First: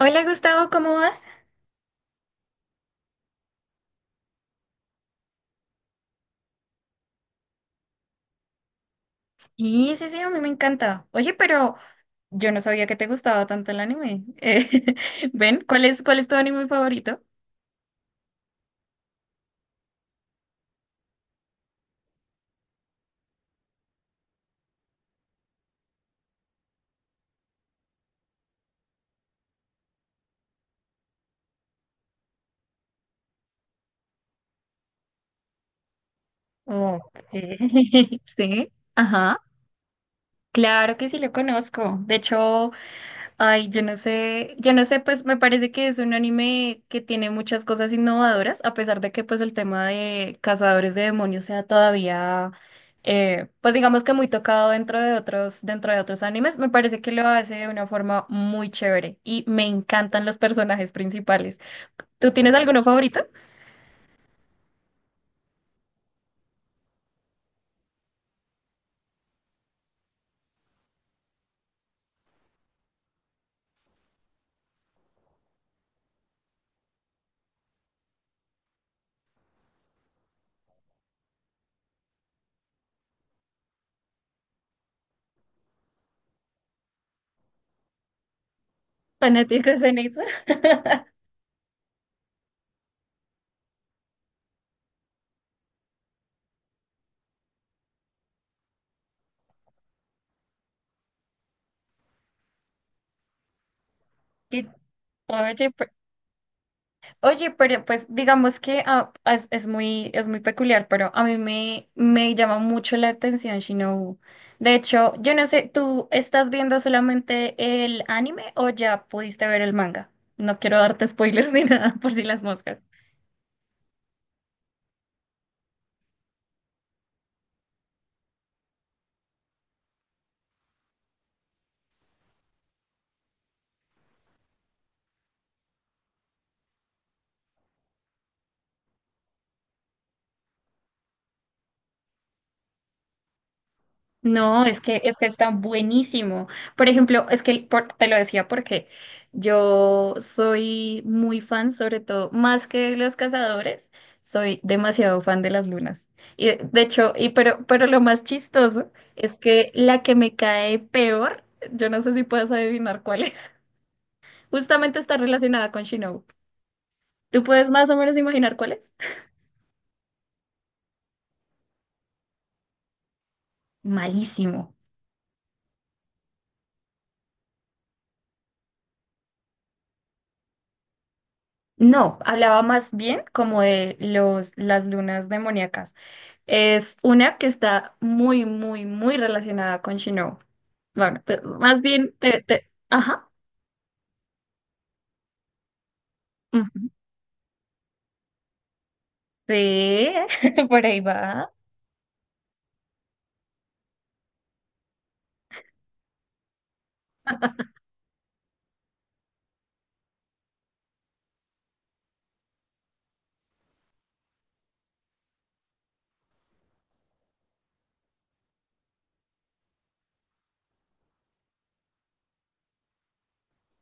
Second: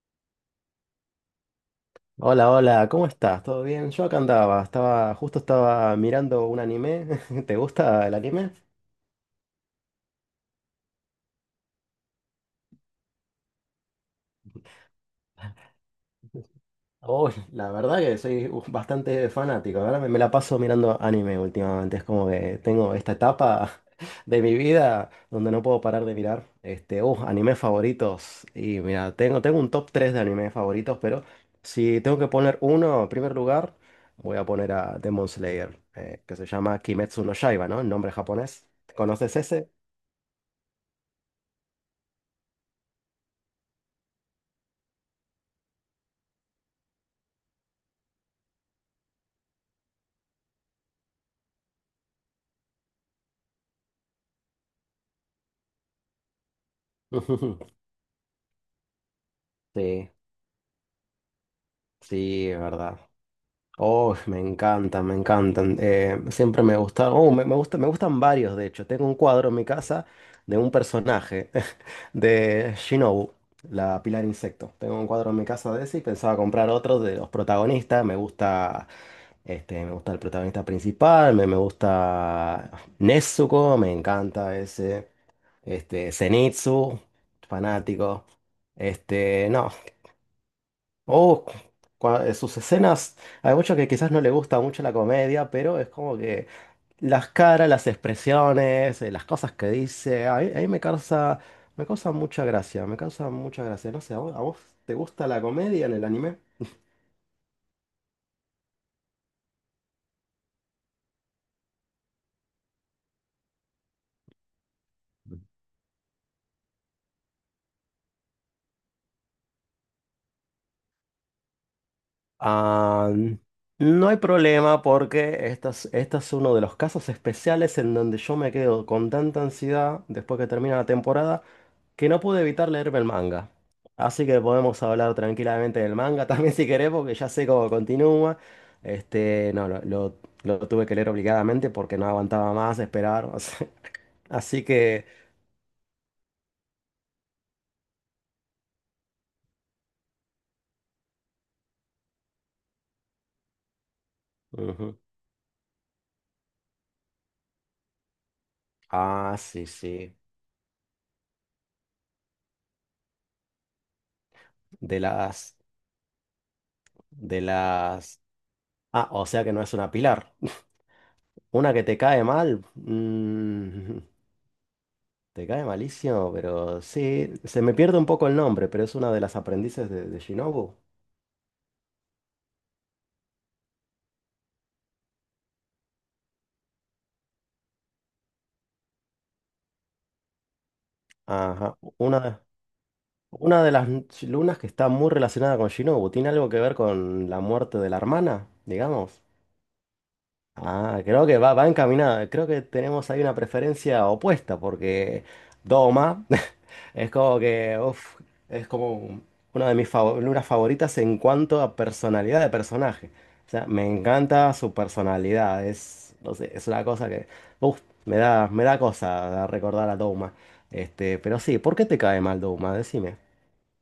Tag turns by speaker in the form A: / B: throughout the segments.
A: Hola, Gustavo, ¿cómo vas?
B: Hola, hola, ¿cómo estás? ¿Todo bien? Yo acá andaba, estaba, justo estaba mirando un anime. ¿Te gusta el anime?
A: Sí, sí, sí, a mí me encanta. Oye, pero yo no sabía que te gustaba tanto el anime. Ven, ¿cuál es tu anime favorito?
B: Oh, la verdad que soy bastante fanático, ahora me la paso mirando anime últimamente. Es como que tengo esta etapa de mi vida donde no puedo parar de mirar. Este, animes favoritos. Y mira, tengo un top 3 de animes favoritos, pero si tengo que poner uno en primer lugar, voy a poner a Demon Slayer, que se llama
A: Ok,
B: Kimetsu no Yaiba, ¿no? El nombre japonés.
A: sí,
B: ¿Conoces
A: ajá,
B: ese?
A: claro que sí lo conozco. De hecho, ay, yo no sé, pues me parece que es un anime que tiene muchas cosas innovadoras, a pesar de que pues el tema de cazadores de demonios sea todavía, pues digamos que muy tocado dentro de otros animes. Me parece que lo hace
B: Ujú.
A: de una forma muy chévere y me
B: Sí,
A: encantan los personajes principales. ¿Tú
B: sí,
A: tienes
B: es
A: alguno
B: verdad.
A: favorito?
B: Oh, me encantan, me encantan. Siempre me gusta, oh, me gusta, me gustan varios, de hecho. Tengo un cuadro en mi casa de un personaje de Shinobu, la Pilar Insecto. Tengo un cuadro en mi casa de ese y pensaba comprar otro de los protagonistas. Me gusta, este, me gusta el protagonista principal, me gusta Nezuko, me encanta ese, este, Zenitsu, fanático. Este, no.
A: Fanáticos en eso.
B: Oh, sus escenas, hay mucho que quizás no le gusta mucho la comedia, pero es como que las caras, las expresiones, las cosas que dice, a mí me causa mucha gracia, me causa mucha gracia. No sé, ¿a vos, a vos
A: Qué.
B: te gusta la comedia en el anime?
A: Oye, pero pues digamos que es muy peculiar, pero a mí me llama mucho la atención Shinobu. De hecho, yo no sé, ¿tú estás viendo solamente el anime o ya pudiste ver el manga? No quiero darte spoilers ni nada por si las moscas.
B: Ah, no hay problema porque esta es uno de los casos especiales en donde yo me quedo con tanta ansiedad después que termina la temporada que no pude evitar leerme el manga. Así que podemos hablar tranquilamente del manga también si querés porque ya sé cómo continúa. Este, no, lo tuve que leer obligadamente porque no aguantaba más esperar. O sea, así
A: No,
B: que...
A: es que está buenísimo. Por ejemplo, es que por- te lo decía porque yo soy muy fan, sobre todo, más que de los cazadores, soy
B: Ujú.
A: demasiado fan de las lunas. Y de hecho, y pero lo más chistoso es
B: Ah, sí,
A: que la que
B: sí.
A: me cae peor, yo no sé si puedes adivinar cuál es. Justamente
B: De
A: está
B: las...
A: relacionada con Shinobu.
B: De
A: ¿Tú puedes más o menos
B: las...
A: imaginar cuál es?
B: Ah, o sea que no es una pilar. Una que te cae mal.
A: Malísimo.
B: Te cae malísimo, pero sí. Se me pierde un poco el nombre, pero es una de las aprendices de Shinobu.
A: No, hablaba más bien como de los, las lunas demoníacas. Es una que está muy, muy, muy relacionada con Shinobu. Bueno, pues,
B: Ajá.
A: más bien,
B: Una,
A: te- ajá.
B: una de las lunas que está muy relacionada con Shinobu. ¿Tiene algo que ver
A: Ujú.
B: con la muerte de la hermana, digamos?
A: Sí, por ahí
B: Ah, creo que
A: va.
B: va, va encaminada. Creo que tenemos ahí una preferencia opuesta, porque Doma es como que, uf, es como una de mis figuras favoritas en cuanto a personalidad de personaje. O sea, me encanta su personalidad. Es, no sé, es una cosa que, uf, me da cosa recordar a Doma. Este, pero sí, ¿por qué te cae mal Doma? Decime.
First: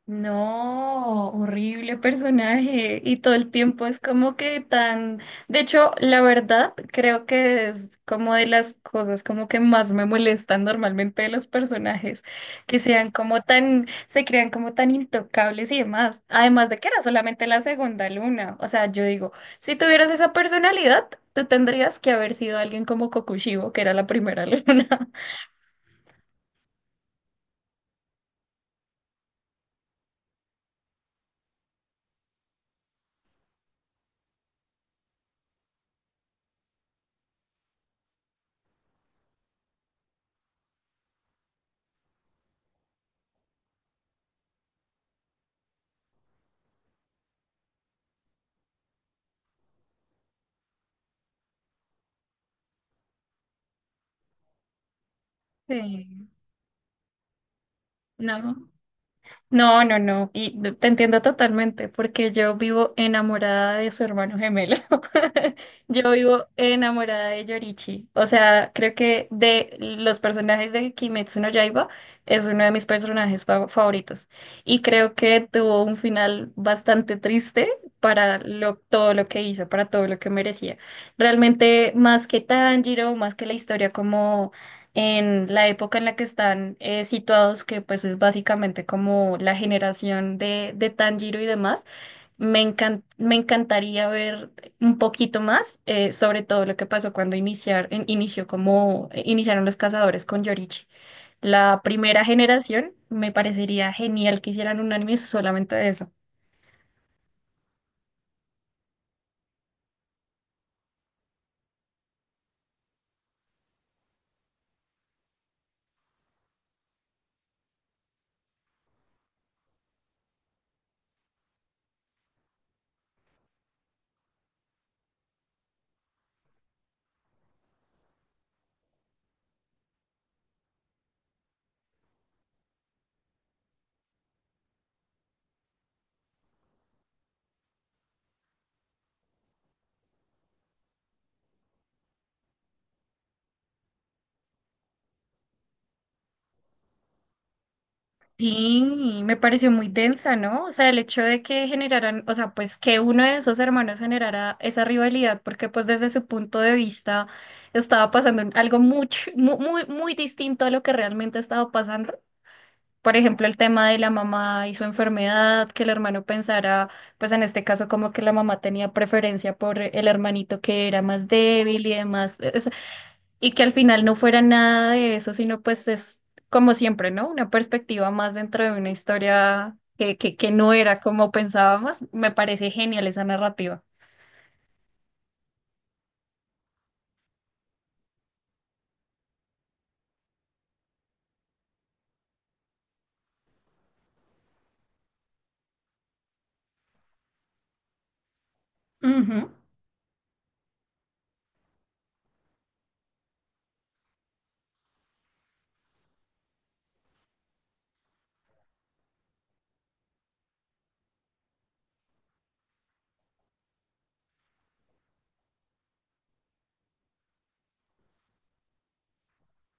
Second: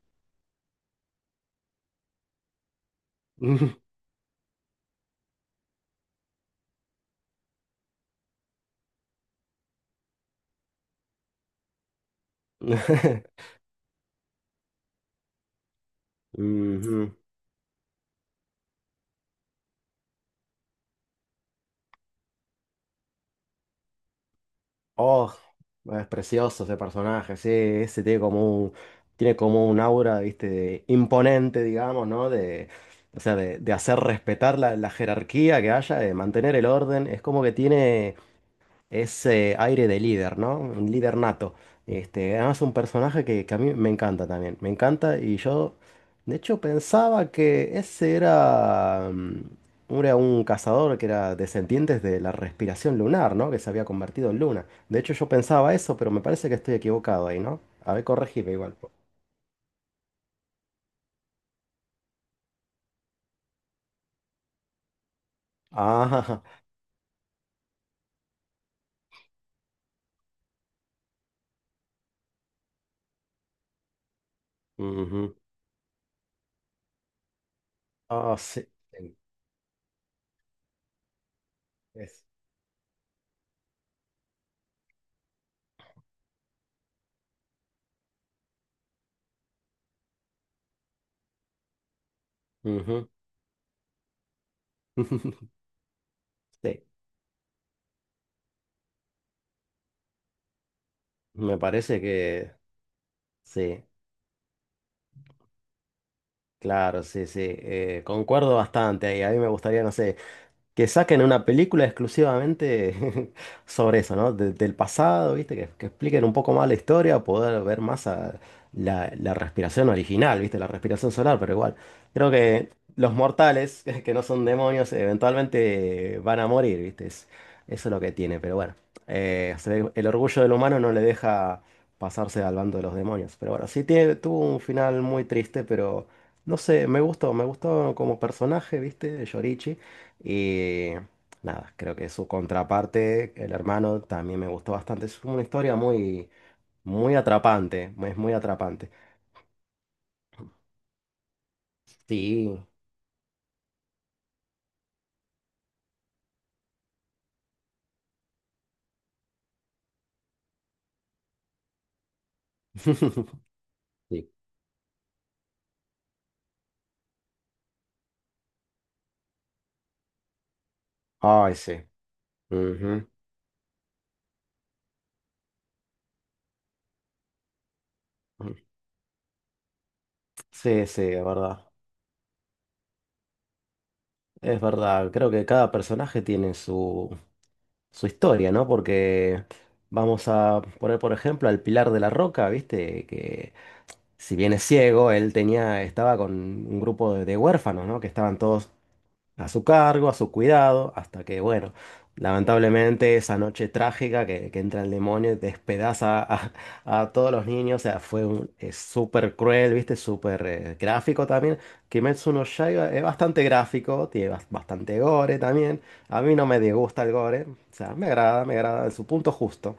A: No, horrible personaje. Y todo el tiempo es como que tan... De hecho, la verdad, creo que es como de las cosas como que más me molestan normalmente de los personajes, que sean como tan, se crean como tan intocables y demás. Además de que era
B: Ujú.
A: solamente la segunda luna. O sea, yo digo, si tuvieras esa personalidad, tú tendrías que haber sido alguien como Kokushibo, que era la primera luna.
B: Oh, bueno, es precioso ese personaje, sí, ese tiene como un aura, viste, imponente, digamos, ¿no? De, o sea, de hacer respetar la, la jerarquía que haya, de mantener el orden. Es como que tiene. Ese aire de líder, ¿no? Un líder nato. Este, además un personaje que a mí me encanta también. Me encanta y yo, de hecho, pensaba que ese era, era un cazador que era descendiente de la respiración lunar, ¿no? Que se había convertido en luna. De hecho, yo pensaba eso, pero me
A: Sí,
B: parece que estoy equivocado ahí, ¿no? A ver, corregime
A: no.
B: igual.
A: No, no, no. Y te entiendo totalmente, porque yo vivo enamorada de su hermano gemelo. Yo
B: Ah,
A: vivo enamorada de Yorichi. O sea, creo que de los personajes de Kimetsu no Yaiba es uno de mis personajes favoritos. Y creo
B: ujú.
A: que tuvo un final bastante triste
B: Ah,
A: para
B: sí.
A: todo
B: Sí,
A: lo que hizo, para todo lo que merecía. Realmente,
B: es.
A: más que Tanjiro, más que la historia como en la época en la que están situados, que pues es básicamente como la generación de Tanjiro y demás.
B: Ujú.
A: Me encantaría ver un poquito más, sobre todo lo
B: Sí,
A: que pasó cuando inició como, iniciaron los cazadores con Yorichi.
B: me
A: La
B: parece
A: primera
B: que
A: generación, me
B: sí.
A: parecería genial que hicieran un anime solamente de eso.
B: Claro, sí, sí, concuerdo bastante ahí. A mí me gustaría, no sé, que saquen una película exclusivamente sobre eso, ¿no? Del pasado, ¿viste? Que expliquen un poco más la historia, poder ver más a la, la respiración original, ¿viste? La respiración solar, pero igual. Creo que los mortales, que no son demonios, eventualmente van a morir, ¿viste? Eso es lo que tiene, pero bueno. El orgullo del humano no le deja pasarse al bando de los demonios. Pero bueno, sí tiene, tuvo un final muy triste, pero no sé, me gustó como personaje, ¿viste? Yorichi. Y nada, creo que su contraparte, el hermano, también me gustó bastante. Es una historia muy, muy atrapante. Es muy atrapante.
A: Sí, me pareció muy densa, ¿no? O sea, el hecho de que generaran, o sea,
B: Sí.
A: pues que uno de esos hermanos generara esa rivalidad, porque pues desde su punto de vista estaba pasando algo mucho, muy, muy, muy distinto a lo que realmente estaba pasando. Por ejemplo, el tema de la
B: Sí.
A: mamá y su enfermedad, que el hermano pensara, pues en este caso como que la mamá tenía preferencia por el hermanito que era más
B: Ay, sí.
A: débil y demás.
B: Ujú.
A: Y que al final no fuera nada de eso, sino pues es como siempre, ¿no? Una perspectiva más dentro de una historia que no
B: Sí,
A: era
B: sí, es
A: como
B: verdad.
A: pensábamos. Me parece genial esa narrativa.
B: Es verdad. Creo que cada personaje tiene su, su historia, ¿no? Porque vamos a poner, por ejemplo, al Pilar de la Roca, ¿viste? Que si bien es ciego, él tenía, estaba con un grupo de huérfanos, ¿no? Que estaban todos a
A: Ujú.
B: su cargo, a su cuidado, hasta que, bueno, lamentablemente esa noche trágica que entra el demonio y despedaza a todos los niños, o sea, fue un, es súper cruel, ¿viste? Súper gráfico también. Kimetsu no Yaiba es bastante gráfico, tiene bastante gore también. A mí no me disgusta el gore, o sea, me agrada en su punto justo.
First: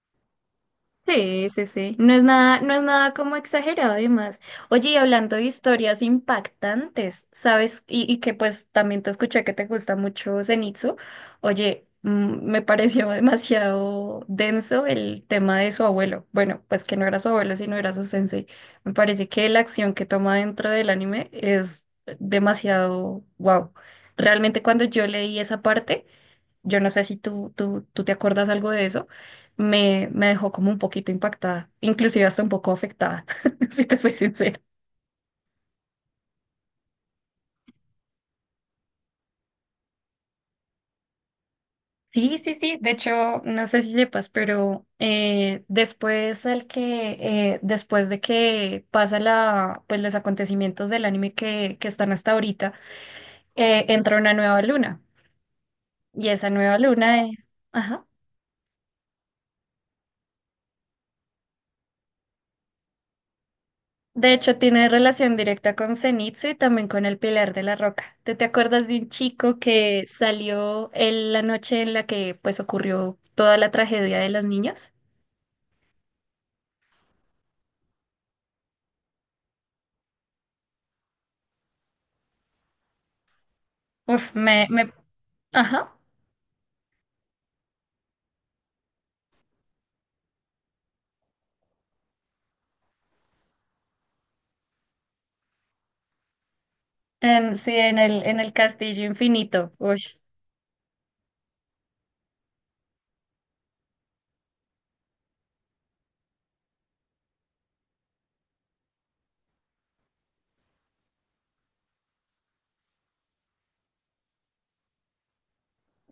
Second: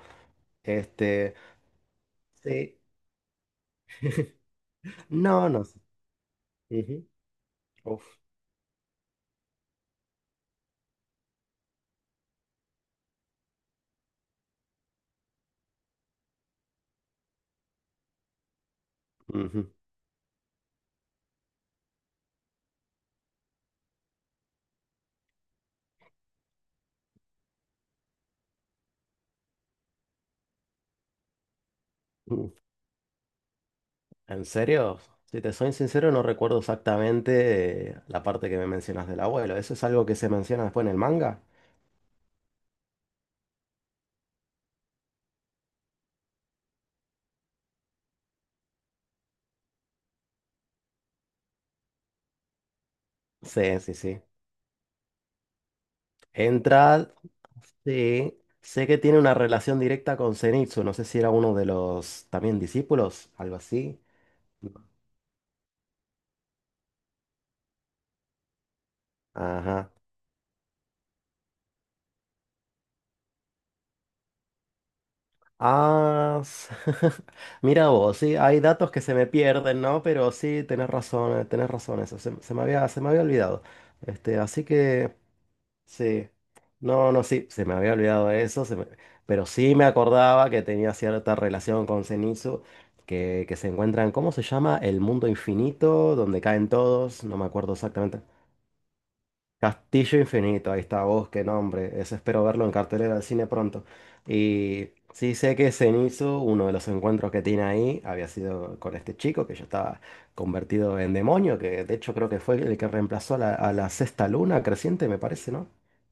B: Este,
A: Sí, sí, sí. No es nada, no
B: sí,
A: es nada como exagerado además. Oye, y hablando de
B: no, no sé.
A: historias
B: Ujú.
A: impactantes, ¿sabes?
B: Uf.
A: Y que pues también te escuché que te gusta mucho Zenitsu. Oye, mm, me pareció demasiado denso el tema de su abuelo. Bueno, pues que no era su abuelo, sino era su sensei. Me parece que la acción que toma dentro del anime es demasiado wow. Realmente cuando yo leí esa parte yo no sé si tú te acuerdas algo de eso, me dejó como un poquito impactada, inclusive hasta un
B: Ujú.
A: poco afectada, si te soy
B: En
A: sincera.
B: serio, si te soy sincero, no recuerdo exactamente la parte que me mencionas del abuelo. ¿Eso es algo que se menciona después en el manga?
A: Sí, sí, sí, de hecho, no sé si sepas, pero después después de que pasa pues los acontecimientos del anime que están hasta ahorita,
B: Sí, sí,
A: entra
B: sí.
A: una nueva luna, y esa nueva
B: Entra,
A: luna, ajá.
B: sí. Sé que tiene una relación directa con Zenitsu. No sé si era uno de los también discípulos, algo así.
A: De hecho, tiene relación directa con Zenitsu y también con el Pilar de la Roca. ¿Tú te acuerdas de un chico
B: Ajá.
A: que salió en la noche en la que pues ocurrió toda la tragedia de los niños?
B: Ah, mira vos, sí, hay datos que se me pierden, ¿no? Pero sí, tenés razón, eso se, se me había olvidado.
A: Uf,
B: Este, así
A: me,
B: que.
A: ajá.
B: Sí. No, no, sí, se me había olvidado de eso, pero sí me acordaba que tenía cierta relación con Zenitsu, que se encuentran, ¿cómo se llama? El mundo infinito, donde caen todos, no me
A: Sí,
B: acuerdo exactamente.
A: en el Castillo Infinito. Uy.
B: Castillo Infinito, ahí está vos, qué nombre. Ese espero verlo en cartelera del cine pronto. Y sí sé que Zenitsu, uno de los encuentros que tiene ahí, había sido con este chico que ya estaba convertido en demonio, que de hecho creo que fue el que reemplazó a la sexta luna creciente, me parece, ¿no?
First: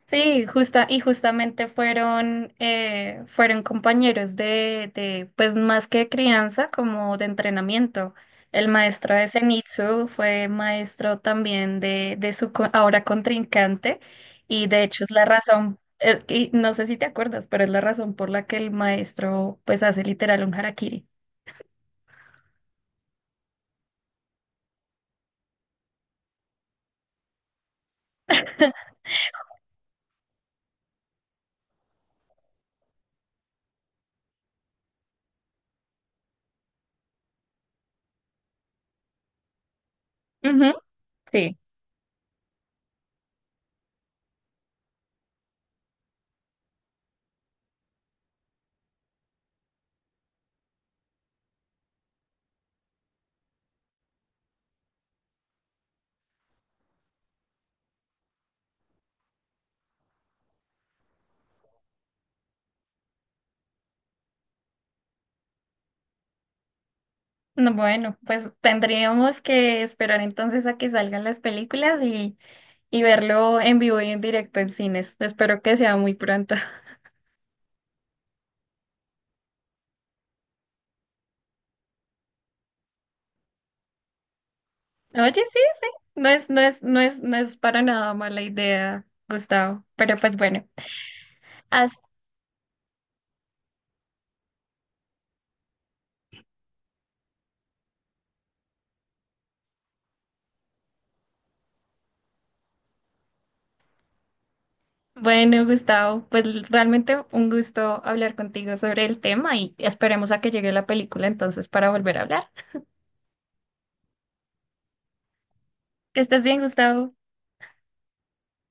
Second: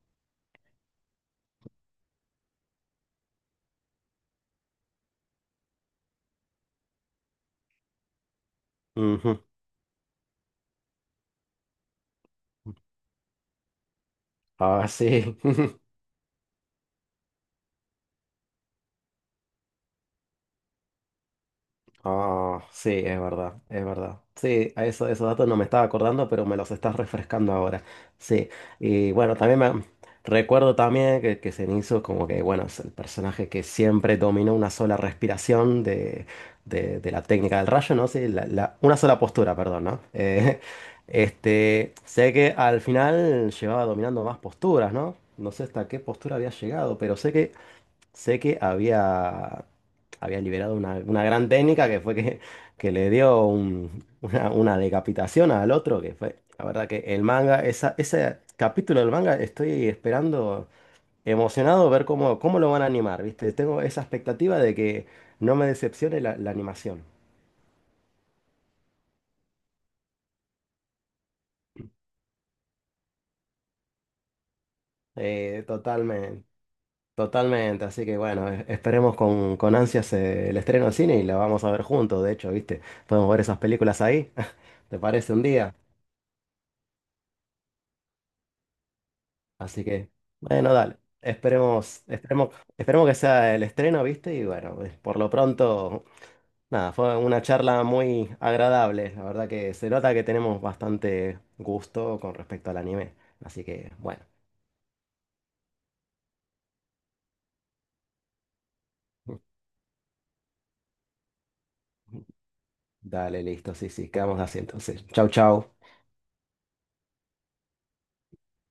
A: Sí, justa, y justamente fueron, fueron compañeros pues más que crianza, como de entrenamiento. El maestro de
B: Ujú.
A: Zenitsu fue maestro también de su ahora contrincante, y de
B: Ah,
A: hecho es la
B: sí.
A: razón, y no sé si te acuerdas, pero es la razón por la que el maestro pues hace literal un harakiri.
B: Ah, sí, es verdad, es verdad. Sí, a eso, esos datos no me estaba acordando, pero me los estás refrescando ahora. Sí, y bueno, también me recuerdo también que Zenitsu como que, bueno, es el personaje que siempre dominó una sola respiración de, de la técnica del rayo, ¿no? Sí, una sola postura, perdón, ¿no?
A: Ujú, sí.
B: Este, sé que al final llevaba dominando más posturas, ¿no? No sé hasta qué postura había llegado, pero sé que había, había liberado una gran técnica que fue que le dio una decapitación al otro, que fue, la verdad que el manga, esa, ese capítulo del manga estoy esperando emocionado ver cómo, cómo lo van a animar, ¿viste? Tengo esa expectativa de que no me decepcione la, la animación.
A: No, bueno, pues tendríamos que esperar entonces a que salgan las películas. Y y verlo en vivo y en directo en cines. Espero que sea muy
B: Totalmente,
A: pronto.
B: totalmente, así que bueno, esperemos con ansias el estreno en cine y la vamos a ver juntos, de hecho, ¿viste? Podemos ver esas películas ahí, ¿te
A: Oye,
B: parece un
A: sí,
B: día?
A: sí, no es para nada mala idea,
B: Así
A: Gustavo.
B: que,
A: Pero pues bueno,
B: bueno, dale.
A: haz-
B: Esperemos, esperemos, esperemos que sea el estreno, ¿viste? Y bueno, por lo pronto, nada, fue una charla muy agradable. La verdad que se nota que tenemos bastante gusto con respecto al anime. Así que, bueno,
A: bueno, Gustavo, pues l- realmente un gusto hablar contigo sobre el tema y esperemos a que llegue la película entonces para volver a hablar.
B: dale, listo, sí, sí, quedamos así entonces. Chau, chau.
A: Que estés bien, Gustavo.